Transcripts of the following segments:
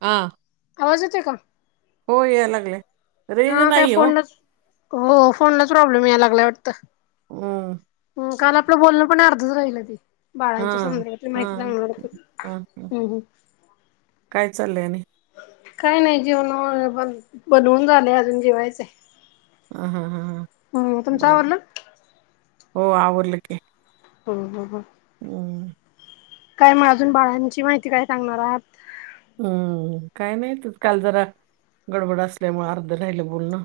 आ आवाज येतोय का? हो यायला लागलाय. हा काय फोनलाच हो फोनला प्रॉब्लेम यायला लागलाय वाटतं. अम्म - मं काल आपलं बोलणं पण अर्धच राहिलं की हा बाळांच्या संदर्भातली हा माहिती सांगणार होतात हा हा. नं हूं हूं काय चाललंय आणि काय नाय जेवण बनू बनवून झाले अजून जेवायचय. ह ह ह ह तुमचं बर आवरलं? हो आवरलं की हं हं हं हम् काय म अजून बाळांची माहिती काय सांगणार आहात. हम्म काय नाय ते काल जरा गडबड असल्यामुळे अर्ध राहिलं बोलण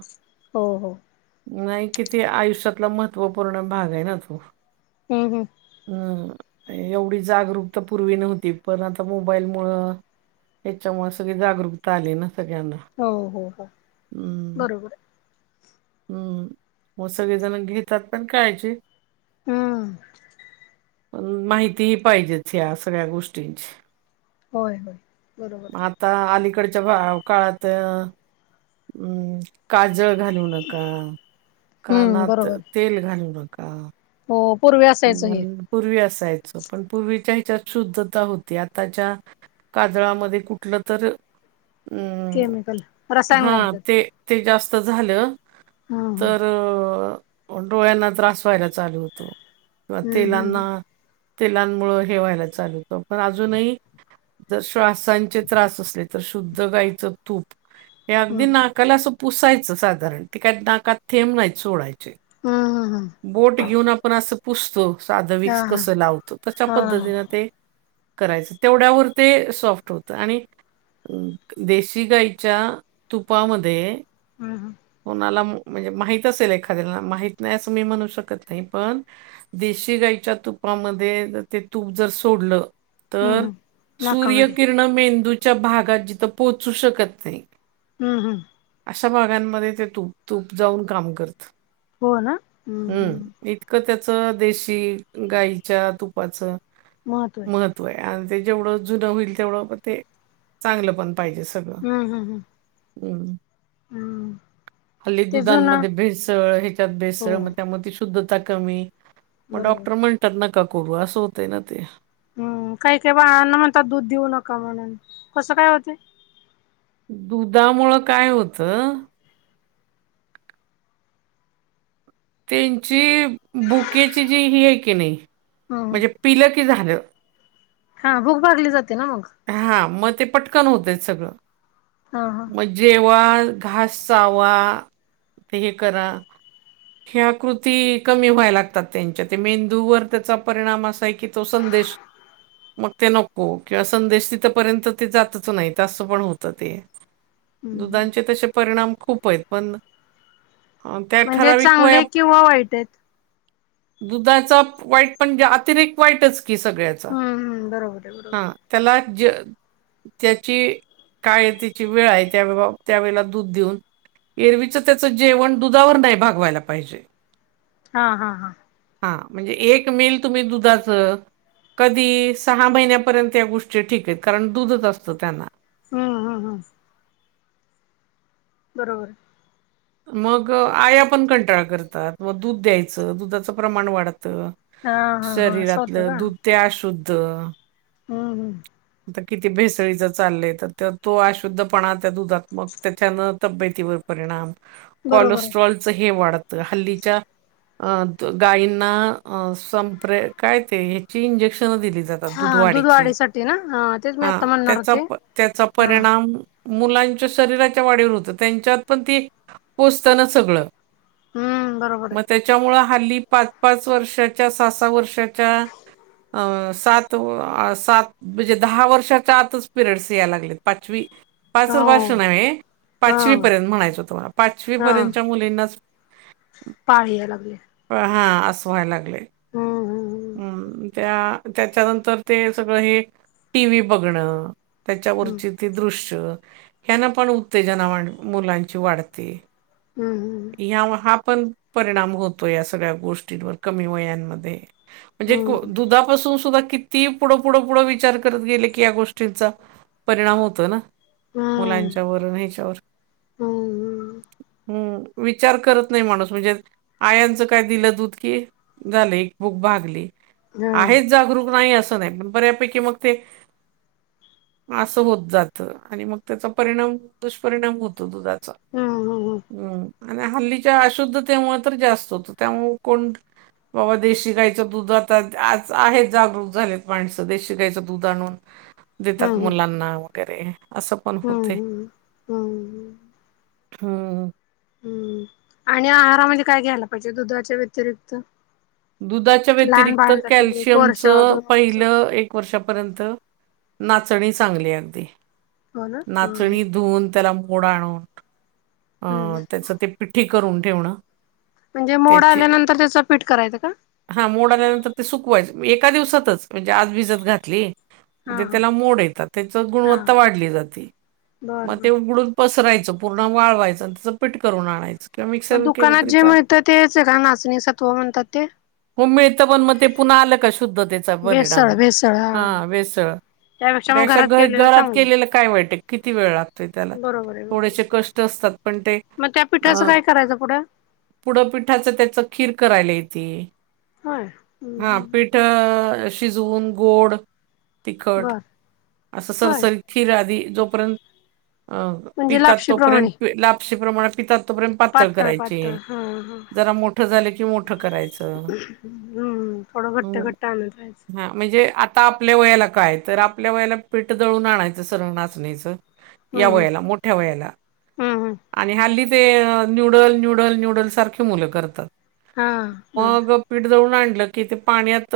हो हो. नाही किती आयुष्यातला महत्त्वपूर्ण भाग आहे ना तो हूं हूं हम् एवढी जागरूकता पूर्वी नव्हती पण आता मोबाईल मुळ याच्यामुळे सगळी जागरूकता आली ना सगळ्यांना हो हो हो हम्म बरोबर आहे. हम्म मग सगळेजण घेतात पण काळजी हम्म पण माहितीही पाहिजेचं ह्या सगळ्या गोष्टींची होय होय बरोबर. मग आता अलीकडच्या भा काळात अ काजळ घालून नका हम्म कानात बरोबर तेल घालू नका हो पूर्वी असं किंवा पूर्वी असायचं पण पूर्वीच्या ह्याच्यात शुद्धता होती आताच्या काजळामध्ये कुठलं तर अ केमिकल रसायन हा घालतात. ते ते जास्त झालं हा हा तर हम्म डोळ्यांना त्रास व्हायला चालू होतो. किंवा तेलांना हम्म तेलांमुळ हे व्हायला चालवतं पण अजूनही जर श्वासांचे त्रास असले तर शुद्ध गायचं तूप हे हम्म अगदी ना कला असं पुसायचं साधारण त काय नाकात थेंब नाही सोडायचे. हा हा हा हा. बोट घेऊन आपण असं पुसतो साध हा विक्स हा कस लावतो तशा हा हा पद्धतीन ते करायच तेवढ्यावर ते सॉफ्ट होतं आणि देशी गाईच्या तुपामध्ये हम्म हम्म कुणाला मं म्हणजे माहित असेल एखाद्या माहित नाही अस कमी म्हणू शकत नाही पण देशी गाईच्या तुपामध्ये जर ते तूप जर सोडलं तर हम्म नाकामध्ये सूर्यकिरर् मेंदूच्या भागात जिथं पोहोचू शकत नाही हम्म हम्म. अशा भागांमध्ये ते तूप तूप जाऊन काम करत. हो ना. हम्म इतकं त्याच देशी गाईच्या तुपाचं महत्व ते जेवढं जुनं होईल तेवढं पण ते चांगलं पण पाहिजे सगळं हम्म हम्म हम्म हम्म. हम्म हल्ली ते जुनं दुधमध्ये भेसळ ह्याच्यात भेस हो मग त्यामध्ये ती शुद्धता कमी मग बरोबर डॉक्टर म्हणतात नका करू असं होतय ना ते. हम् काही काही बाया म्हणतात दूध देऊ नका म्हणून कसं काय होते. दुधामुळ काय होतं ते त्यांची भुकेची जी ही आहे की नाही हम्म म्हणजे पिलं की झालं. हा भूक भागली जाते ना मग. हा मग ते पटकन होतय सगळं. हा हा. मग जेव्हा घास चावा ते हे करा ह्या कृती कमी व्हाय लागतात त्यांच्या ते मेंदूवर त्याचा परिणाम असा आहे की मूकसंदेश मग ते नको की संदेश तिथपर्यंत ते जातच नाही असं पण होतं ते. हम्म हम्म दुधांचे तशे परिणाम खूप आहेत पण ह त्या म्हणजे ठराविक वया चांगले किंवा वाईट आहेत दुधाचा वाईट म्हणजे अतिरेत वाईटच की सगळ्याचा हम्म हम्म बरोबर आहे बरोबर हा. त्याला ज त्याची काय त्याची वेळ आहे त्या त्यावेेळेला दूध देऊन एरवीचं त्याचं जेवण दुधावर नाही भागवायला पाहिजे. हा हा हा. हा म्हणजे एक मिल तुम्ही दुधाच कधी सहा महिन्यापर्यंत त्या गोष्टी ठीक कारण दूधच असत त्यांना हा हा हा. बरोबर. मग आया पण कंटाळ करतात मग दूध द्यायचं दुधाचं प्रमाण वाढतं हा हा हा असं होतं शरीरातलं का दुध ते अशुद्ध हम्म हम्म. किती भेसळीच चाललंय तर तो अशुद्धपणा त्या दुधात त्याच्यान तब्येतीवर परिणाम बरोबर आहे. कोलेस्ट्रॉलच हे वाढतं हल्लीच्या अ गायींना संपरे काय ते ह्याची इंजेक्शन दिली दुध वाढीची ते ना हा. तेच मी हा आत्ता म्हणणार त्याचा होते. त्याचा हा परिणाम मुलांच्या शरीराच्या वाढीवर होतं त्यांच्यात पण ती पोचतं ना सगळं. हम्म बरोबर मग आहे त्याच्यामुळ हल्ली पाच पाच वर्षाच्या सहा सहा वर्षाच्या अ सात सात म्हणजे दहा वर्षाच्या आतच पिरियडस यायला लागले पाचवी पाच वर्ष हो नाही हा पाचवी पर्यंत म्हणायचं होत मला पाचवी हा. पर्यंतच्या मुलींना पाळी यायला लागले. हा असं व्हायला लागलेय हम्म. त्या त्याच्यानंतर ते सगळं हे टीव्ही बघणं त्याच्यावरची ते दृश्य ह्यानं पण उत्तेजना वाढ मुलांची वाढते. हम्म हम्म हम्म. ह्यामुळे हा पण परिणाम होतो या सगळ्या गोष्टींवर कमी वयांमध्ये म्हणजे हम्म दुधापासून सुद्धा किती पुढं पुढ पुढं वि विचार करत गेले की या गोष्टीचा परिणाम होतो ना. हम्म मुलांच्या वरून ह्याच्यावर हम्म हम्म विचार करत नाही माणूस म्हणजे आयांचं काय दिलं दूध की झालं एक भूक भागली. हम्म. आहेच जागरूक नाही असं नाही पण बऱ्यापैकी मग ते असं होत जात आणि मग त्याचा परिणाम दुष्परिणाम होतो दुधाचा. हा हा हा हम्म आणि हल्लीच्या अशुद्ध ते मूळ तर जास्त होतो त्यामुळ को बाबा देशी गायचं दूध आता आज आहे जागरूक झालेत माणसं देशी गायचं द दूध आणून देतात हम्म मुलांना वगैरे. असं पण हम्म होते हम्म हम्म हम्म हम्म आणि आहारामध्ये काय घ्यायला पाहिजे दुधाच्या व्यतिरिक्त. दुधाच्या लहान व्यतिरिक्त बाळांसाठी एक कॅल्शियमच वर्ष दोन वर्षासाठी पहिलं एक वर्षापर्यंत नाचणी चांगली अगदी. हो ना हम्म हम्म. नाचणी धुऊून त्याला मोड आणून हम्म अं त्याच ते पिठीठी करून ठेवणं. म्हणजे मोडा त्याची आल्यानंतर त्याचं पीठ करायचं का. हा मोड आल्यानंतर ते सुकवायचे एका दिवसातच म्हणजे आज भिजत घातली. हा हा त्याला मोड येतात त्याच हा गुणवत्ता वाढली जाते बर मग बर. ते उघडून पसरायचं पूर्ण वाळवायचं आणि त्याचं पीठ करून आणायचं. किंवा मग मिक्सर केलं दुकानात तरी जे चालेल म्हहत तेच आहे का नाचणी सत्व म्हणतात ते. हो मिळत पण मग ते पुन्हा आलं का शुद्धतेचा परिणाम भेसळ भेसळ हा भेसळ. मग त्यापेक्षा घरात घ केलेलं घरात चांगलं. केलेलं काय वाईट आहे किती वेळ लागतोय त्याला बरोबर आहे बरोबर थोडेसे आहे. कष्ट असतात. पण ते मग त्या अ पिठाचं काय करायचं पुढं? पुढ पिठाच त्याच खीर करायला येते होय हम्म हा हम्म पीठ शिजून गोड तिखट बर अस होय सरसरीत खीर आधी जोपर्यंत अ म्हणजे पितात लापशी प्रमाणे. तोपर्यंत लापशी प्रमाणात पितात. तोर्यंत पातळ पातळ करायची हा हा जरा मोठ झाल की मो हम्म थोडं घट्ट हम्म. घट्ट आणत राहायचं. हा म्हणजे आता आपल्या वयाला काय तर आपल्या वयाला पीठ दळून आणायचं सरल नाचणीचं. या हम्म वयाला मोठ्या वयाला हम्म हम्म आणि हा लि ते न्यूडल न्यूडल न्यूडल सारखी मुलं करतात हा दोन मग पीठ जळून आणलं की ते पाण्यात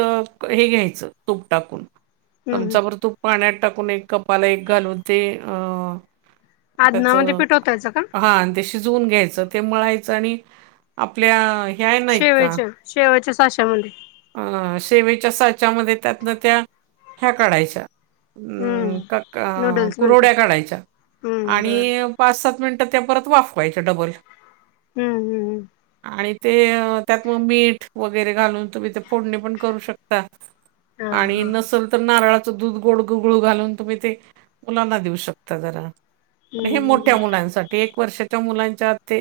हे घ्यायचं तूप टाकून हम्म हम्म आमच्यावरर तू पाण्यात टाकून एक कपाला एक घालून ते अं त्याच आदनामध्ये पिठवतायचं का? हा आणि त्या शिजून घ्यायचं ते मळायचं आणि आपल्या ह्या नाहीत का शेवच्या शेवच्या सशा मु अ शेवीच्या साच्यामध्ये त्यातन त्या ह्या काढायच्या. अम्म का हम्म नूडल्स म्हणतात कुरड्या ते. काढायच्या हम्म आणि बर बर पाच सात मिनिटं त्या परत वाफवायचं डबल. हम्म हम्म हम्म आणि ते त्यात मग मीठ वगैरे घालून. तुम्ही ते फोडणी पण करू शकता हा आणि हा नसल त तर नारळाचं दूध गोड गुगळू घालून तुम्ही ते मुलांना देऊ शकता जरा हम्म हे हम्म मोठ्या मुलांसाठी एक वर्षाच्या मुलांच्या ते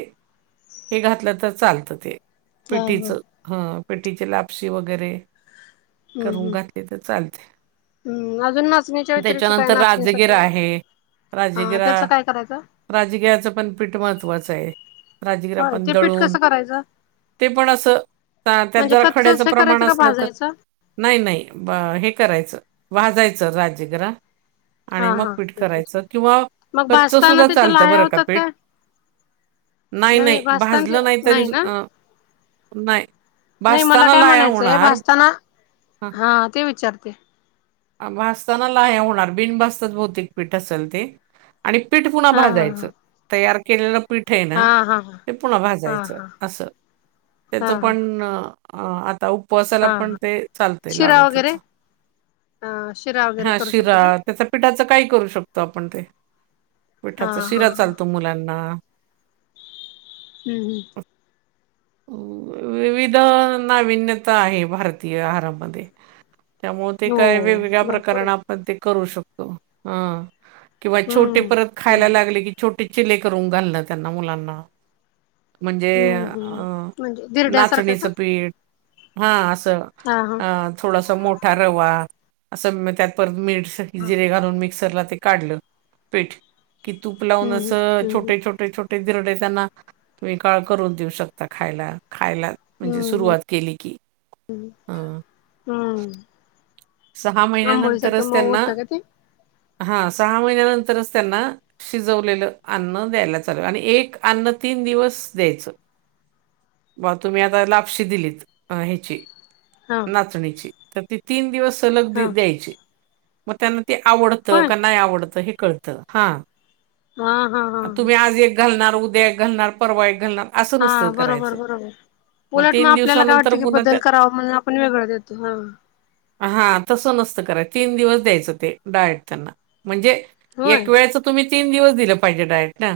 हे घातलं तर चालतं ते हा पिटीच हा हं पेटीचे लापशी वगैरे हम्म करून हम्म घातली तर चालते हम्म अजून नाचणीच्या व्यतिरिक्त काय त्याच्यानंतर नाचणी राजगिरा सत्व आहे हा राजगिरा त्याचं काय करायचं राजगिराचं पण पीठ महत्वाचं आहे राजगिर होय पण ते पीठ दळून कसं करायचं ते पण असं त्यात म्हणजे जरा खड्याचं कच्चच हे प्रमाण करायचं का असलं तर भाजायचं नाही नाही हे करायचं वाजायचं राजीगरा आणि हा मग हा पीठ तेच विचार करायचं किंवा मग कच्च भाजताना सुद्धा त्याच्या चालतं लाह्या बरं का होतात पीठ काय नाही नव्हे नाही भाजताना भाजलं नाही तरी ना नाही नाही मला भजताना काय म्हणायचंय भासताना हा ते विचारते. भासताना ला हे होणार बिनबासताात भौतिक पीठ असेल ते आणि पीठ पुन्हा हा भाजायचं तयार केलेलं. पिठ आहे हा ना हा हा हा ते पुन्हा हा भाजायचं हा असं हा हा त्याचं पण अ आता उपवासाला हा पण हा ते चालतय लाडू त्याच ह शिरा वगैरे हा करू शिरा शकतो काय त्याचा पिठाचं काही करू शकतो आपण ते हा पिठाचा हा शिरा हा चालतो मुलांना हम् हम्. विविध नाविन्यता आहे भारतीय आहारामध्ये त्यामु ते काय हो वेगवेगळ्या भरपूर प्रकारने आहेत आपण ते करू शकतो हं. किंवा छोटे हम्म परत हम्म खायला लागले कि छोटे चिले करून घाललं त्यांना मुलांना म्हणजे हम्म हम्म अ म्हणजे धिरड्यासारखं का नाचणीचं पीठ हा असं. हा हा अ थोडासा मोठा रवा असं त्यात परत मीठ जिरे घालून मिक्सरला ते काढलं पीठ कि तूप लावून हम्म असं हम्म हम्म छोटे छोटे छोटे िरडे त्यांना तुम्ही काळ करून देऊ शकता आता खायला खायला म्हणजे हम्म सुरुवात केली कि अ हम्म सहा आंबोळीसारखं महिन्यानंतरच मऊ त्यांना होतं का ते हा सहा महिन्यानंतरच त्यांना शिजवलेलं अन्न द्यायला चाल आणि एक अन्न तीन दिवस द्यायचं बा तुम्ही आता लापशी दिलीत ह्याची हा तर तिन दिवस सलग हा द्यायची,, मग त्याला ऽ ते आवडत,, होय का नाही आवडतं, हे कळत, हा हा हा हा हा तुम्ही आज एकऽ घालणार, उद्या घालणार परवा, एक घालणारऽ हा,, बरोबर, बरोबर उलट मग आपल्याला काय वाटत दिवसानंतर की पुन्हा बदल कराव. म्हणून आपण वेगळां देतो,,, हांऽ हा,, तसं नसतं करायच, तीन दिवस द्यायचं ते, डायट त्यांना, म्हणजे होय एक वेळच. तुम्ही तीन दिवस दिलं पाहिजे डायट ना.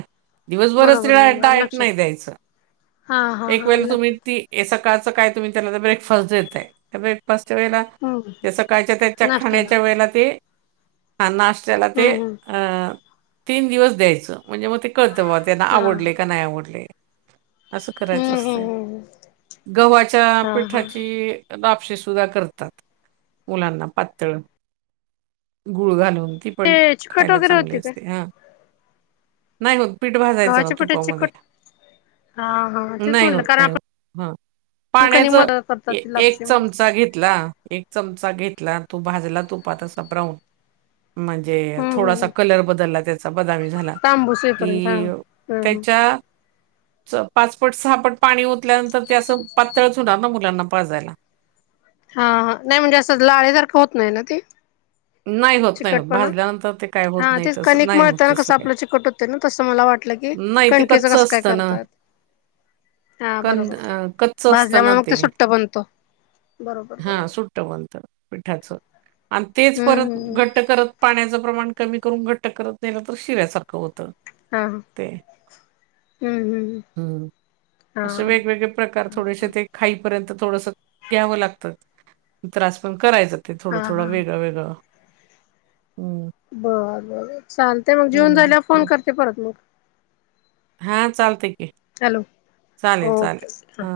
दिवसभरच बरोबर तिला बरोबर आलं डायट नाही लक्षात द्यायचं,, हा हा एक हा वेळेला आलं तुम्ही लक्षात ती. हे सकाळचं काय तुम्ही त्याला तर ब्रेकफास्ट देताय, त्या ब्रेकफास्टच्या वेळेला त्या हम्म सकाळच्या त्याच्या नाश्त्याला खाण्याच्या वेळेला ते, ह नाश्त्याला ते हम्म हम्म अंऽ तीन दिवस द्यायचं,, म्हणजे मग ते कळतं बाबा त्यांना हा आवडले, का नाही आवडले,, असं करायचं हम्म हम्म असतंय,, हम्म गव्हाच्या हा हा पिठाचीऽऽ आपपसेे सुद्धा करतात. मुलांना पातळ गुळ घालून ती. पण ते चिकट खायला वगैरे चांगले होती काय असते हा नाही मग पीठ भाजायचं ना गव्हाच्या पिठाची तुपामध्ये. चिकट हा हा तेच नाही हो म्हटलं कारण नाहीय आपण हा कणी पाण्याच मदत करतात ती एक लापशी म्हणून चमचा घेतला. एक चमचा घेतला तो भाजला तुपातसा ब्राऊन म्हणजे हम्म थोडासा हम्म कलर बदलला त्याचा बदामी झाला तांबूस येईपर्यंत हा कि हम्म त्याच्या पाच पट सहा पट पाणी ओतल्यानंतर ते असं पातळच होणार ना मुलांना पाजायला ऽ हा,, नाही म्हणजे असं लाळे सारख होत नाही ना तेऽ. नाही होत नाही होत चिकटपणा,, भाजल्यानंतर ते काय होत हा नाही तेच तसं कनिक नाही होत मळत ना तसं कसं काय आपलं चिकट होतं ना तसं मला वाटतऽ. म्हटल की, नाही ते कणकेच कच्च कस काय असतं ना करताय? हा, कन बरोबर, कच्च असतं ना भाजल्यामुळे मग ते सुट्ट बनतो, बरोबर बरोबरऽ वंत पिठाच, आणि तेच परत हम्म घट्ट करतऽ. पाण्याचं प्रमाण कमी करून घट्ट करत नाहीलं तर शिळ्यासारखं होतंऽ. हा, ह, हम्म, हम्म ह्ऽ हं. असे वेगवेगळे प्रकार हम्म थोडेसे हम्म तेऽऽ. खाईपर्यंत थोडस घ्यावं लागतं, त्रास पण करायचंऽ ते, हा थोडा, हा हा थोडा हा वेगळ वेगळ,, हम्म. बरं, बर चालतमू मग, जेऊन झाल्यावर फोन करते परत मगऽ हा चालते की, हॅलो चालेल, चालेल ओके ओके हां हा.